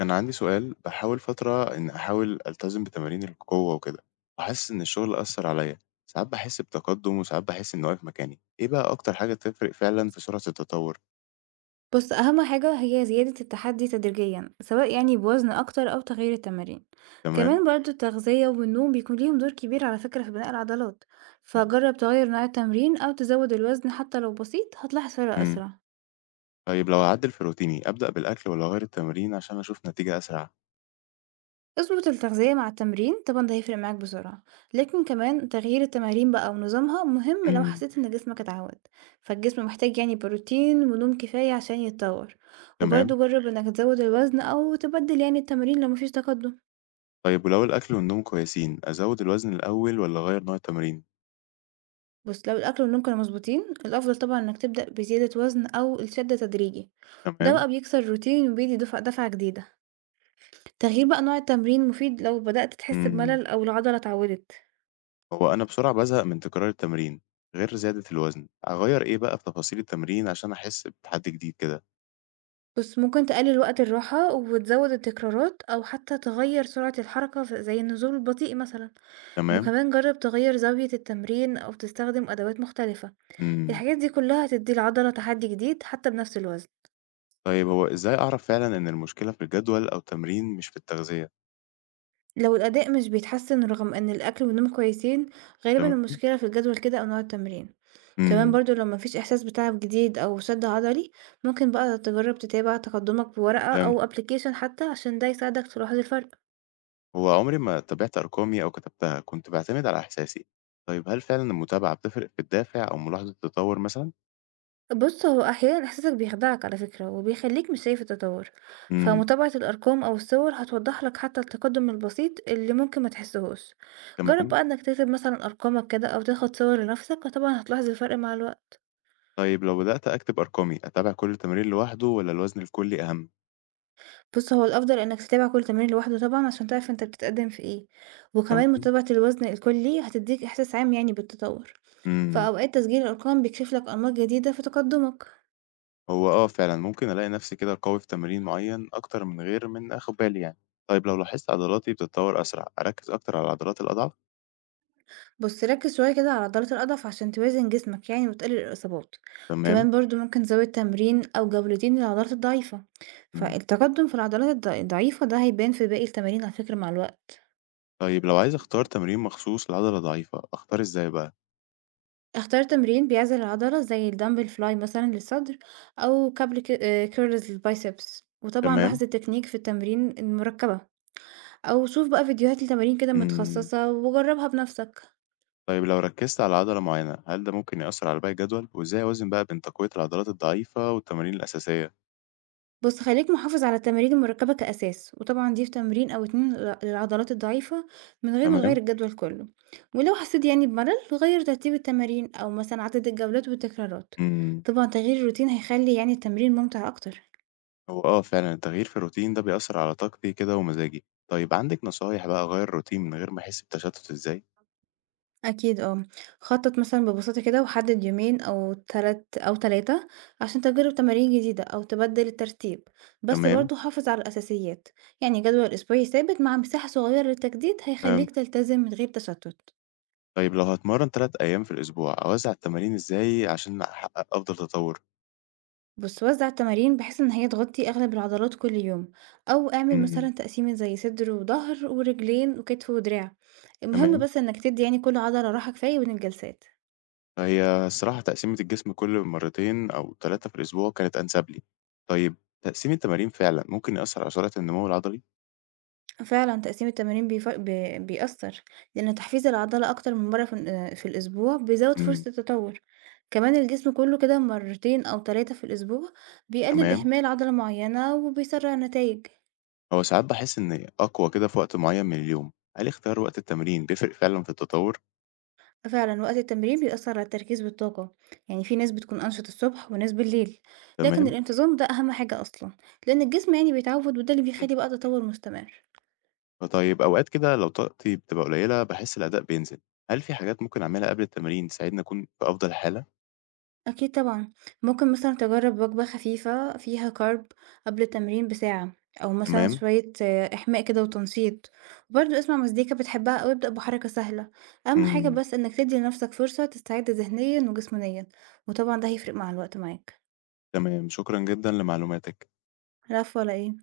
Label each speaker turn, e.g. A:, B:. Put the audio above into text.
A: كان عندي سؤال بحاول فترة إن أحاول ألتزم بتمارين القوة وكده، وحاسس إن الشغل أثر عليا. ساعات بحس بتقدم وساعات بحس إني واقف مكاني. إيه بقى أكتر حاجة تفرق فعلا في سرعة التطور؟
B: بُص، أهم حاجة هي زيادة التحدي تدريجيًا، سواء يعني بوزن أكتر أو تغيير التمارين،
A: تمام.
B: كمان برضه التغذية والنوم بيكون ليهم دور كبير على فكرة في بناء العضلات، فجرب تغير نوع التمرين أو تزود الوزن حتى لو بسيط هتلاحظ فرق
A: امم
B: أسرع،
A: طيب لو أعدل في روتيني أبدأ بالأكل ولا أغير التمرين عشان أشوف نتيجة أسرع؟
B: اضبط التغذية مع التمرين طبعًا ده هيفرق معاك بسرعة، لكن كمان تغيير التمارين بقى ونظامها مهم لو
A: امم
B: حسيت إن جسمك اتعود، فالجسم محتاج يعني بروتين ونوم كفاية عشان يتطور،
A: تمام.
B: وبرضه جرب إنك تزود الوزن أو تبدل يعني التمارين لو مفيش تقدم.
A: طيب ولو الأكل والنوم كويسين أزود الوزن الأول ولا أغير نوع التمرين؟
B: بُص، لو الأكل والنوم كانوا مضبوطين، الأفضل طبعًا إنك تبدأ بزيادة وزن أو الشد تدريجي، ده
A: تمام.
B: بقى بيكسر الروتين وبيدي دفعة جديدة. تغيير بقى نوع التمرين مفيد لو بدأت تحس
A: مم.
B: بملل أو العضلة اتعودت.
A: هو أنا بسرعة بازهق من تكرار التمرين. غير زيادة الوزن، أغيّر إيه بقى في تفاصيل التمرين عشان أحس بتحدي جديد كده؟
B: بُص، ممكن تقلل وقت الراحة وتزود التكرارات أو حتى تغير سرعة الحركة ف زي النزول البطيء مثلًا،
A: تمام.
B: وكمان جرب تغير زاوية التمرين أو تستخدم أدوات مختلفة.
A: إمم،
B: الحاجات دي كلها هتدي العضلة تحدي جديد حتى بنفس الوزن.
A: طيب هو إزاي أعرف فعلًا إن المشكلة في الجدول أو التمرين مش في التغذية؟
B: لو الأداء مش بيتحسن رغم إن الأكل والنوم كويسين، غالبا
A: تمام.
B: المشكلة في الجدول كده أو نوع التمرين. كمان
A: إمم،
B: برضو لو مفيش إحساس بتعب جديد أو شد عضلي، ممكن بقى تجرب تتابع تقدمك بورقة أو
A: فهمتك.
B: أبليكيشن حتى عشان ده يساعدك تلاحظ الفرق.
A: هو عمري ما تابعت أرقامي أو كتبتها، كنت باعتمد على إحساسي. طيب هل فعلًا المتابعة بتفرق في الدافع أو ملاحظة التطور مثلًا؟
B: بص، هو أحيانا إحساسك بيخدعك على فكرة وبيخليك مش شايف التطور،
A: إمم،
B: فمتابعة الأرقام أو الصور هتوضح لك حتى التقدم البسيط اللي ممكن ما تحسهوش. جرب
A: تمام.
B: بقى إنك تكتب مثلا أرقامك كده أو تاخد صور لنفسك وطبعا هتلاحظ الفرق مع الوقت.
A: طيب لو بدأت أكتب أرقامي أتابع كل تمرين لوحده والّا الوزن الكلي أهم؟
B: بُص، هو الأفضل إنك تتابع كل تمرين لوحده طبعًا عشان تعرف أنت بتتقدم في إيه، وكمان
A: تمام.
B: متابعة الوزن الكلي هتدّيك إحساس عام يعني بالتطور،
A: إمم.
B: فأوقات تسجيل الأرقام بيكشف لك أنماط جديدة في تقدمك.
A: هو آه فعلًا، ممكن ألاقي نفسي كده قوي في تمرين معين أكتر من غير من آخُد بالي يعني. طيب لو لاحظت عضلاتي بتتطوّر أسرع، أركّز أكتر على العضلات الأضعف؟
B: بُص، ركز شوية كده على عضلات الأضعف عشان توازن جسمك يعني وتقلل الإصابات،
A: تمام.
B: كمان برضه ممكن تزود تمرين أو جولتين للعضلات الضعيفة،
A: إمم.
B: فالتقدم في العضلات الضعيفة ده هيبان في باقي التمارين على فكرة مع الوقت.
A: طيب لو عايز أختار تمرين مخصوص لعضلة ضعيفة، أختار إزاي بقى؟
B: اختار تمرين بيعزل العضلة زي الدمبل فلاي مثلا للصدر، أو كابل كيرلز للبايسبس وطبعا
A: تمام.
B: لاحظ التكنيك في التمرين المركبة، أو شوف بقى فيديوهات لتمارين كده
A: إمم.
B: متخصصة وجربها بنفسك.
A: طيب لو ركّزت على عضلة معينة، هل ده ممكن يأثّر على باقي الجدول؟ وإزاي أوازن بقى بين تقوية العضلات الضعيفة والتمارين الأساسية؟
B: بص، خليك محافظ على التمارين المركبة كأساس وطبعا ضيف تمرين أو اتنين للعضلات الضعيفة من غير ما تغير
A: تمام.
B: الجدول كله، ولو حسيت يعني بملل غير ترتيب التمارين أو مثلا عدد الجولات والتكرارات.
A: إمم.
B: طبعا تغيير الروتين هيخلي يعني التمرين ممتع أكتر.
A: هو آه فعلًا، التغيير في الروتين ده بيأثّر على طاقتي كده ومزاجي. طيب عندِك نصايح بقى أغيّر الروتين من غير ما أحس بتشتُّت إزاي؟
B: أكيد آه، خطّط مثلًا ببساطة كده وحدد يومين أو تلات أو 3 عشان تجرب تمارين جديدة أو تبدّل الترتيب، بس
A: تمام.
B: برضه حافظ على الأساسيات، يعني جدول أسبوعي ثابت مع مساحة صغيرة للتجديد هيخلّيك
A: فهمت.
B: تلتزم من غير تشتُّت.
A: طيب لو هاتمرّن 3 أيام في الأسبوع، أوزّع التمارين إزاي عشان أحقق أفضل تطوّر؟
B: بُص، وزّع التمارين بحيث إن هي تغطي أغلب العضلات كل يوم، أو اعمل
A: إمم،
B: مثلًا تقسيمة زي صدر وضهر ورجلين وكتف ودراع، المهم
A: تمام.
B: بس إنك تدّي يعني كل عضلة راحة كفاية بين الجلسات.
A: فهي الصراحة تقسيمة الجسم كل مرتين أو 3 في الأسبوع كانت أنسب لي. طيب تقسيم التمارين فعلًا ممكن يأثّر على سرعة النمو العضلي؟
B: فعلًا تقسيم التمارين بيف ب بيأثّر، لإن تحفيز العضلة أكتر من مرّة في الأسبوع بيزوّد
A: إمم،
B: فرصة التطوّر، كمان الجسم كلّه كده مرّتين أو 3 في الأسبوع بيقلل
A: تمام.
B: إهمال عضلة معيّنة وبيسرّع النتايج.
A: هو ساعات باحس إنّي أقوى كده في وقت معيّن من اليوم، هل اختيار وقت التمرين بيفرق فعلًا في التطوّر؟
B: فعلًا وقت التمرين بيأثّر على التركيز والطاقة، يعني في ناس بتكون أنشط الصبح وناس بالليل، لكن
A: تمام.
B: الانتظام ده أهم حاجة أصلًا، لإن الجسم يعني بيتعوّد وده اللي
A: إمم.
B: بيخلّي بقى تطوّر مستمر.
A: فطيب أوقات كده لو طاقتي بتبقى قليّلة باحس الأداء بينزل، هل في حاجات ممكن أعملها قبل التمرين تساعدني أكون في أفضل حالة؟
B: أكيد طبعًا، ممكن مثلًا تجرّب وجبة خفيفة فيها carb قبل التمرين بساعة، أو مثلًا
A: تمام.
B: شوية إحماء كده وتنشيط، وبرضه اسمع مزيكا بتحبها أو ابدأ بحركة سهلة، أهم حاجة
A: إمم.
B: بس إنك تدّي لنفسك فرصة تستعد ذهنيًا وجسمانيًا، وطبعًا ده هيفرق مع الوقت معاك.
A: تمام، شكرًا جدًا لمعلوماتِك.
B: العفو على إيه؟